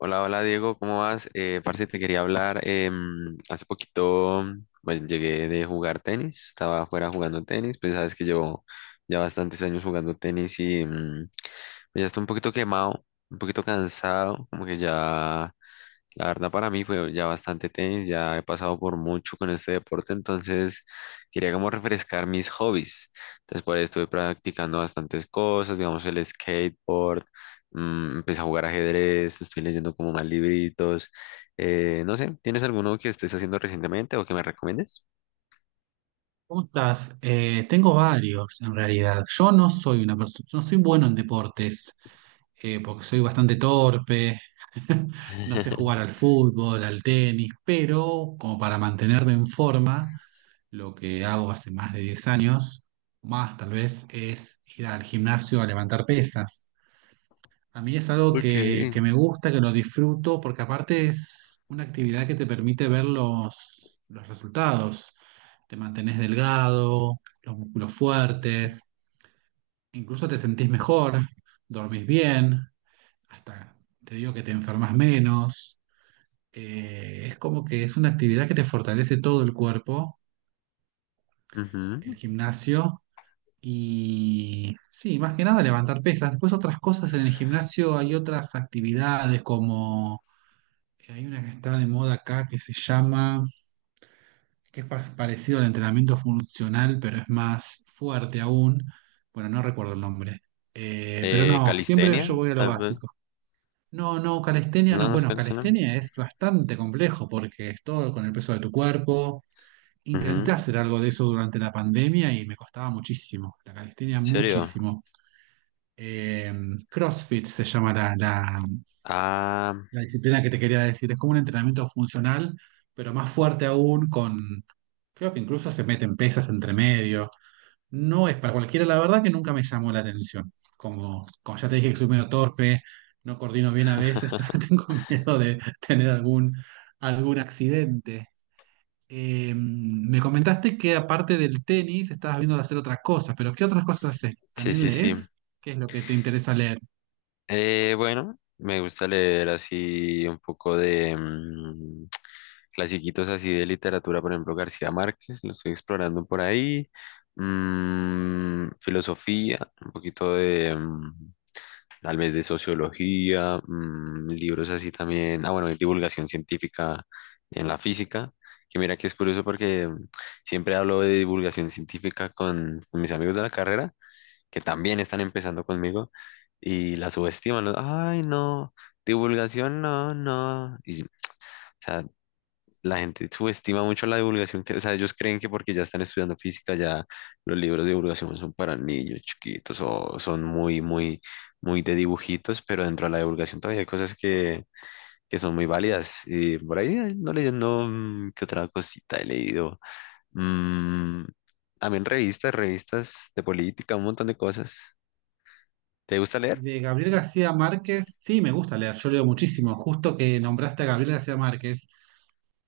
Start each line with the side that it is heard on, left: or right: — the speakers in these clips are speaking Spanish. left: Hola, hola Diego, ¿cómo vas? Parce, te quería hablar. Hace poquito, bueno, llegué de jugar tenis, estaba afuera jugando tenis, pues sabes que llevo ya bastantes años jugando tenis y pues, ya estoy un poquito quemado, un poquito cansado, como que ya la verdad para mí fue ya bastante tenis, ya he pasado por mucho con este deporte, entonces quería como refrescar mis hobbies. Después estuve practicando bastantes cosas, digamos el skateboard, empecé a jugar ajedrez, estoy leyendo como más libritos. No sé, ¿tienes alguno que estés haciendo recientemente o que me recomiendes?
right: ¿Cómo estás? Tengo varios en realidad. Yo no soy una persona, No soy bueno en deportes, porque soy bastante torpe, no sé jugar al fútbol, al tenis, pero como para mantenerme en forma, lo que hago hace más de 10 años, más tal vez, es ir al gimnasio a levantar pesas. A mí es algo
left: Okay.
right: que me gusta, que lo disfruto, porque aparte es una actividad que te permite ver los resultados. Te mantenés delgado, los músculos fuertes, incluso te sentís mejor, dormís bien, hasta te digo que te enfermas menos. Es como que es una actividad que te fortalece todo el cuerpo,
left: Ujú.
right: el gimnasio, y sí, más que nada levantar pesas. Después otras cosas en el gimnasio, hay otras actividades como hay una que está de moda acá que se llama, que es parecido al entrenamiento funcional, pero es más fuerte aún. Bueno, no recuerdo el nombre. Pero no, siempre yo
left: Calistenia,
right: voy a lo
left: tal vez.
right: básico. No, no, calistenia
left: No,
right: no.
left: no es
right: Bueno,
left: calistenia.
right: calistenia es bastante complejo porque es todo con el peso de tu cuerpo. Intenté
left: Ujú. ¿En
right: hacer algo de eso durante la pandemia y me costaba muchísimo. La calistenia
left: serio?
right: muchísimo. Eh, CrossFit se llama
left: Ah,
right: la disciplina que te quería decir, es como un entrenamiento funcional, pero más fuerte aún con, creo que incluso se meten pesas entre medio. No es para cualquiera, la verdad que nunca me llamó la atención. Como ya te dije que soy medio torpe, no coordino bien a veces, entonces tengo miedo de tener algún, algún accidente. Me comentaste que aparte del tenis estabas viendo de hacer otras cosas, pero ¿qué otras cosas haces?
left: sí,
right: ¿También
left: sí, sí.
right: lees? ¿Qué es lo que te interesa leer?
left: Bueno, me gusta leer así un poco de clasiquitos así de literatura, por ejemplo, García Márquez, lo estoy explorando por ahí. Filosofía, un poquito de tal vez de sociología, libros así también. Ah, bueno, de divulgación científica en la física, que mira que es curioso porque siempre hablo de divulgación científica con mis amigos de la carrera que también están empezando conmigo y la subestiman, ¿no? Ay, no, divulgación, no, no. Y, o sea, la gente subestima mucho la divulgación, que, o sea, ellos creen que porque ya están estudiando física, ya los libros de divulgación son para niños chiquitos o son muy, muy, muy de dibujitos, pero dentro de la divulgación todavía hay cosas que son muy válidas. Y por ahí no leyendo, ¿qué otra cosita he leído? Mm, También revistas, revistas de política, un montón de cosas. ¿Te gusta
right: Y
left: leer?
right: de Gabriel García Márquez, sí, me gusta leer, yo leo muchísimo. Justo que nombraste a Gabriel García Márquez,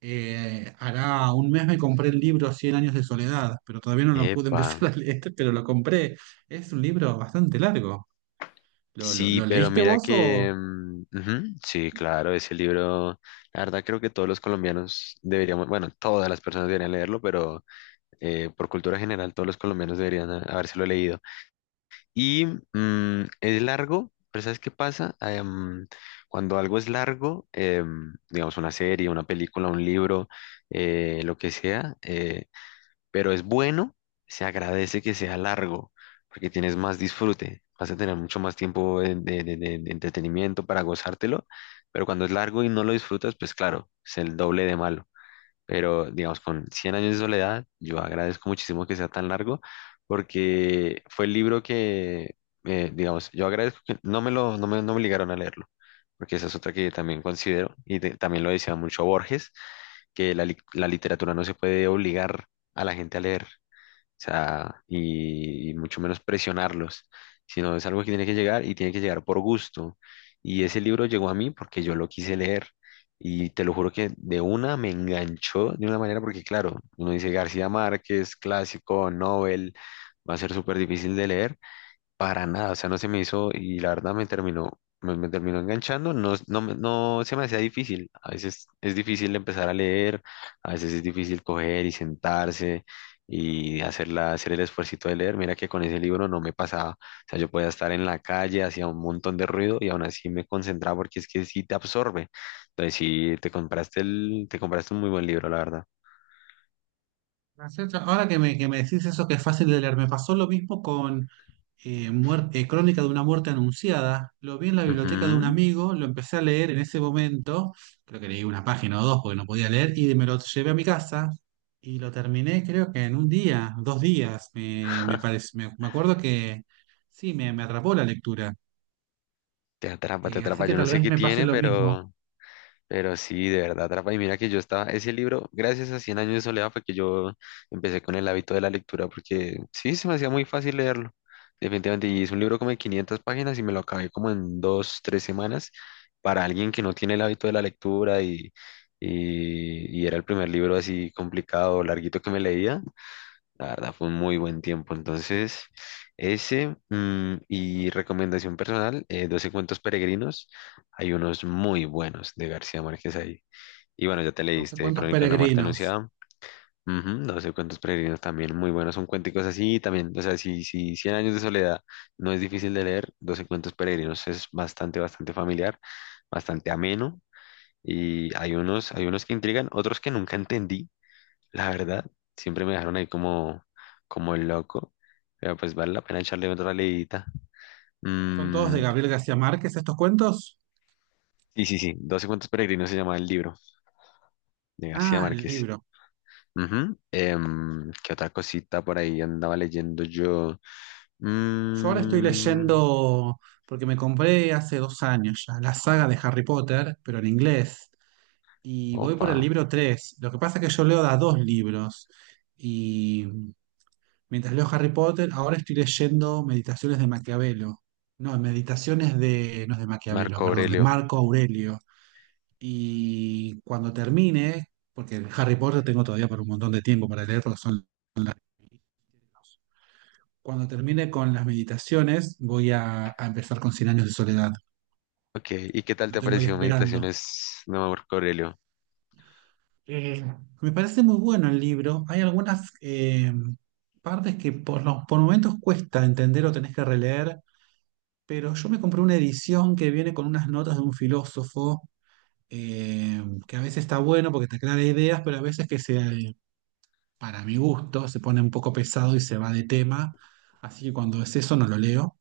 right: hará un mes me compré el libro Cien años de soledad, pero todavía no lo pude
left: Epa,
right: empezar a leer, pero lo compré. Es un libro bastante largo. ¿Lo,
left: sí,
right: lo
left: pero
right: leíste
left: mira
right: vos o...?
left: que, ujú, sí, claro, ese libro, la verdad creo que todos los colombianos deberíamos, bueno, todas las personas deberían leerlo, pero por cultura general todos los colombianos deberían habérselo leído. Y es largo, pero ¿sabes qué pasa? Ah, cuando algo es largo, digamos una serie, una película, un libro, lo que sea, pero es bueno, se agradece que sea largo, porque tienes más disfrute, vas a tener mucho más tiempo de entretenimiento para gozártelo, pero cuando es largo y no lo disfrutas, pues claro, es el doble de malo. Pero, digamos, con Cien años de soledad, yo agradezco muchísimo que sea tan largo, porque fue el libro que, digamos, yo agradezco que no me lo, no me, no me obligaron a leerlo, porque esa es otra que también considero, y también lo decía mucho Borges, que la literatura no se puede obligar a la gente a leer, sea, y mucho menos presionarlos, sino es algo que tiene que llegar y tiene que llegar por gusto. Y ese libro llegó a mí porque yo lo quise leer, y te lo juro que de una me enganchó de una manera, porque claro, uno dice García Márquez, clásico, Nobel, va a ser súper difícil de leer, para nada, o sea, no se me hizo, y la verdad me terminó enganchando, no, no, no se me hacía difícil, a veces es difícil empezar a leer, a veces es difícil coger y sentarse y hacer el esfuercito de leer, mira que con ese libro no me pasaba, o sea, yo podía estar en la calle, hacía un montón de ruido y aún así me concentraba porque es que sí te absorbe, entonces sí, te compraste un muy buen libro, la verdad.
right: No. Ahora que que me decís eso que es fácil de leer, me pasó lo mismo con Crónica de una muerte anunciada. Lo vi en la biblioteca de un
left: Ujú.
right: amigo, lo empecé a leer en ese momento, creo que leí una página o dos porque no podía leer, y me lo llevé a mi casa y lo terminé creo que en un día, dos días, me parece, me acuerdo que sí, me atrapó la lectura.
left: Te
right: Así
left: atrapa,
right: que
left: yo no
right: tal
left: sé
right: vez
left: qué
right: me pase
left: tiene,
right: lo mismo.
left: pero. Pero sí, de verdad, atrapa. Y mira que yo estaba, ese libro, gracias a Cien años de soledad, fue que yo empecé con el hábito de la lectura, porque sí, se me hacía muy fácil leerlo, definitivamente. Y es un libro como de 500 páginas y me lo acabé como en dos, tres semanas. Para alguien que no tiene el hábito de la lectura y era el primer libro así complicado, larguito que me leía, la verdad fue un muy buen tiempo. Entonces, ese y recomendación personal, Doce cuentos peregrinos. Hay unos muy buenos de García Márquez ahí. Y bueno, ya te
right: 12
left: leíste
right: cuentos
left: Crónica de una Marta
right: peregrinos.
left: Anunciada. Ujú, Doce cuentos peregrinos también muy buenos. Son cuenticos así también. O sea, si Cien años de soledad no es difícil de leer, 12 cuentos peregrinos es bastante, bastante familiar, bastante ameno. Y hay unos que intrigan, otros que nunca entendí, la verdad, siempre me dejaron ahí como el loco, pero pues vale la pena echarle otra leidita.
right: ¿Son todos de
left: Mm,
right: Gabriel García Márquez estos cuentos?
left: y sí, sí, Doce cuentos peregrinos se llama el libro de García
right: Ah,
left: Márquez.
right: libros.
left: Ujú, ¿qué otra cosita por ahí andaba leyendo yo?
right: Yo ahora estoy
left: Mm,
right: leyendo, porque me compré hace dos años ya, la saga de Harry Potter, pero en inglés, y voy por el
left: opa,
right: libro tres. Lo que pasa es que yo leo da dos libros, y mientras leo Harry Potter, ahora estoy leyendo Meditaciones de Maquiavelo. No, Meditaciones de, no es de Maquiavelo,
left: Marco
right: perdón, de
left: Aurelio.
right: Marco Aurelio. Y cuando termine, porque el Harry Potter tengo todavía por un montón de tiempo para leer, porque son cuando termine con las meditaciones, voy a empezar con Cien años de soledad.
left: Ok, ¿y qué tal
right: Lo
left: te ha
right: tengo ahí
left: parecido
right: esperando.
left: Meditaciones de Marco Aurelio?
right: Eh, Me parece muy bueno el libro. Hay algunas partes que por por momentos cuesta entender o tenés que releer, pero yo me compré una edición que viene con unas notas de un filósofo, que a veces está bueno porque te aclara ideas, pero a veces para mi gusto se pone un poco pesado y se va de tema. Así que cuando es eso no lo leo.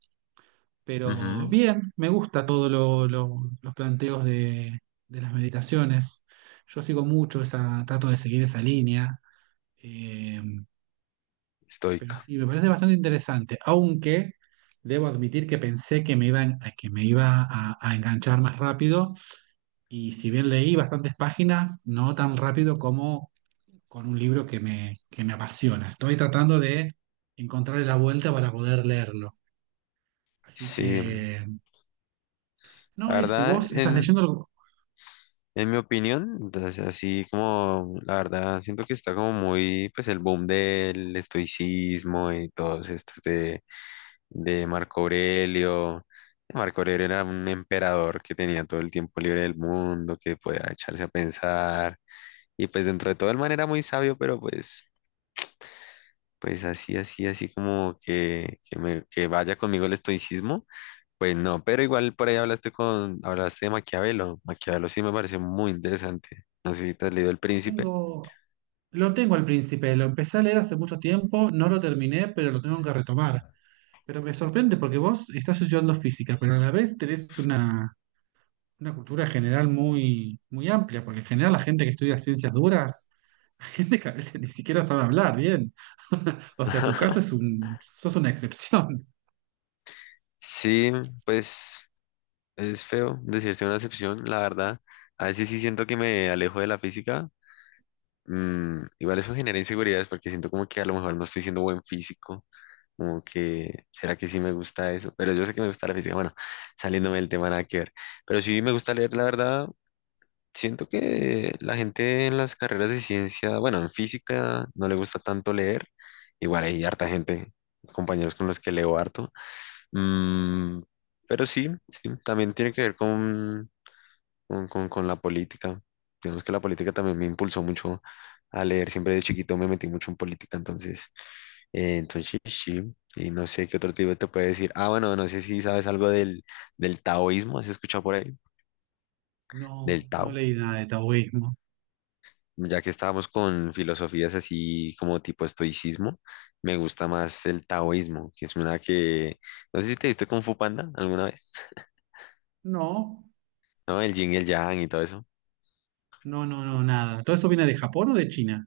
right: Pero
left: Ujú,
right: bien, me gusta todo los planteos de las meditaciones. Yo sigo mucho esa, trato de seguir esa línea. eh, pero
left: estoica.
right: sí, me parece bastante interesante. Aunque debo admitir que pensé que me que me iba a enganchar más rápido. Y si bien leí bastantes páginas, no tan rápido como con un libro que que me apasiona. Estoy tratando de encontrarle la vuelta para poder leerlo. Así
left: Sí,
right: que,
left: la
right: no, eso. ¿Y
left: verdad,
right: vos estás
left: en,
right: leyendo algo?
left: En mi opinión, entonces así como la verdad siento que está como muy pues el boom del estoicismo y todos estos de Marco Aurelio. Marco Aurelio era un emperador que tenía todo el tiempo libre del mundo, que podía echarse a pensar y pues dentro de todo el man era muy sabio, pero pues así así así como que vaya conmigo el estoicismo. Pues no, pero igual por ahí hablaste de Maquiavelo. Maquiavelo sí me pareció muy interesante. No sé si te has leído El
right: Lo
left: Príncipe.
right: tengo, lo tengo al príncipe, lo empecé a leer hace mucho tiempo, no lo terminé, pero lo tengo que retomar. Pero me sorprende porque vos estás estudiando física, pero a la vez tenés una cultura general muy, muy amplia, porque en general la gente que estudia ciencias duras, la gente que a veces ni siquiera sabe hablar bien. O sea, tu caso es un, sos una excepción.
left: Sí, pues es feo decirse una excepción, la verdad. A veces sí siento que me alejo de la física. Igual eso genera inseguridades porque siento como que a lo mejor no estoy siendo buen físico. Como que, ¿será que sí me gusta eso? Pero yo sé que me gusta la física. Bueno, saliéndome del tema nada que ver. Pero sí me gusta leer, la verdad. Siento que la gente en las carreras de ciencia, bueno, en física no le gusta tanto leer. Igual hay harta gente, compañeros con los que leo harto. Mm, pero sí, sí, también tiene que ver con la política. Digamos que la política también me impulsó mucho a leer. Siempre de chiquito me metí mucho en política, entonces sí. Y no sé qué otro tipo te puede decir. Ah, bueno, no sé si sabes algo del taoísmo, ¿has escuchado por ahí?
right: No,
left: Del
right: no
left: Tao.
right: leí nada de taoísmo.
left: Ya que estábamos con filosofías así como tipo estoicismo, me gusta más el taoísmo, que es una que, no sé si te diste Kung Fu Panda alguna vez,
right: No,
left: ¿no? El yin y el yang y todo eso.
right: no, no, no, nada. ¿Todo eso viene de Japón o de China?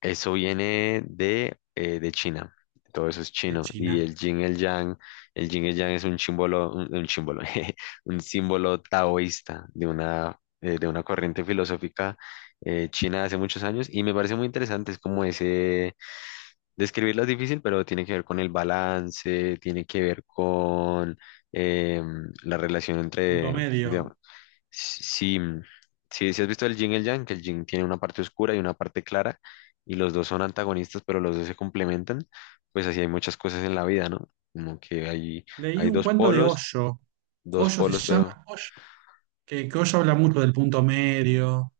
left: Eso viene de China, todo eso es
right: De
left: chino. Y
right: China.
left: el yin el yang, el yin el yang es un símbolo, un símbolo, jeje, un símbolo taoísta de una corriente filosófica china de hace muchos años y me parece muy interesante, es como ese. Describirla es difícil, pero tiene que ver con el balance, tiene que ver con la relación
right: Punto
left: entre,
right: medio.
left: digamos, si, si, si has visto el yin y el yang, que el yin tiene una parte oscura y una parte clara, y los dos son antagonistas, pero los dos se complementan, pues así hay muchas cosas en la vida, ¿no? Como que hay,
right: Leí
left: hay
right: un cuento de Osho.
left: dos
right: Osho se
left: polos, pero
right: llama Osho, que Osho habla mucho del punto medio.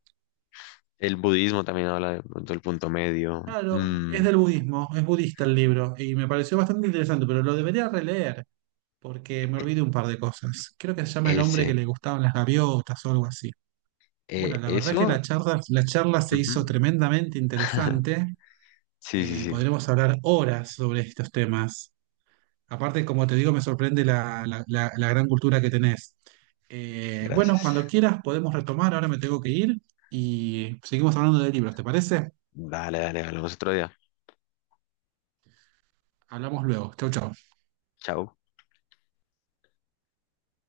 left: el budismo también habla de pronto del punto medio.
right: Claro, es del budismo, es budista el libro, y me pareció bastante interesante, pero lo debería releer, porque me
left: E-
right: olvidé un par de cosas. Creo que se llama El hombre que
left: ese,
right: le gustaban las gaviotas o algo así. Bueno, la verdad que
left: eso.
right: la charla se
left: Ujú.
right: hizo tremendamente interesante.
left: Sí, sí, sí,
right: Podremos hablar horas sobre estos temas. Aparte, como te digo, me sorprende la gran cultura que tenés. Bueno,
left: gracias.
right: cuando quieras podemos retomar, ahora me tengo que ir y seguimos hablando de libros, ¿te parece?
left: Dale, dale, hablamos otro día.
right: Hablamos luego. Chau, chau.
left: Chao.